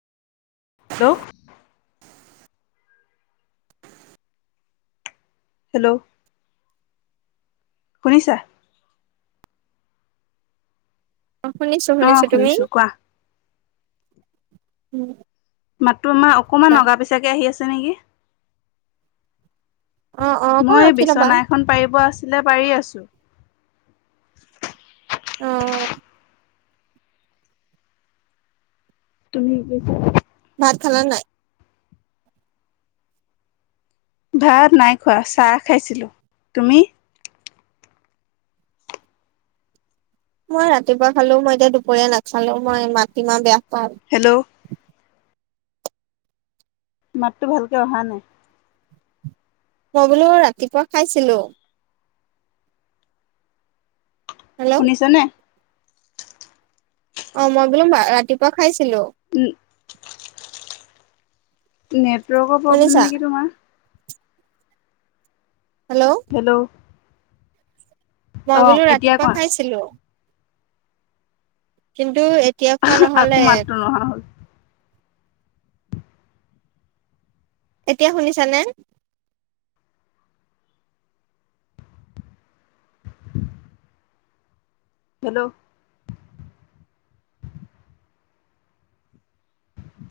Hello hello, শুনিছা। অ, অ শুনিছো-শুনিছো তুমি? শুনিছো কোৱা উম, মাতটো আমাৰ অকমান অগা পিছাকে আহি আছে নেকি? অ অ অকণ মই এই ৰখি ল'বা বিচনা এখন পাৰিব আছিলে পাৰি আছো। অ' তুমি [unintelligible] ভাত খালা নে নাই? ভাত নাই খোৱা চাহ খাইছিলো তুমি? মই ৰাতিপুৱা খালো, মই এতিয়া দুপৰীয়া নাখালো মই মাটি মাহ বেয়া পাও। হেল্ল', মাতটো ভালকে অহা নাই। মই বোলো ৰাতিপুৱা খাইছিলো। হেল্ল', শুনিছনে? অ, মই বোলো ৰাতিপুৱা খাইছিলো। উম, নেটৱৰ্কৰ প্ৰব্লেম শুনিছা নেকি তোমাৰ। হেল্ল', হেল্ল', অ মই বোলো এতিয়া ৰাতিপুৱা কোৱা খাইছিলো। কিন্তু এতিয়া খোৱা নহ'লে। অ', এতিয়া শুনিছানে? হেল্ল',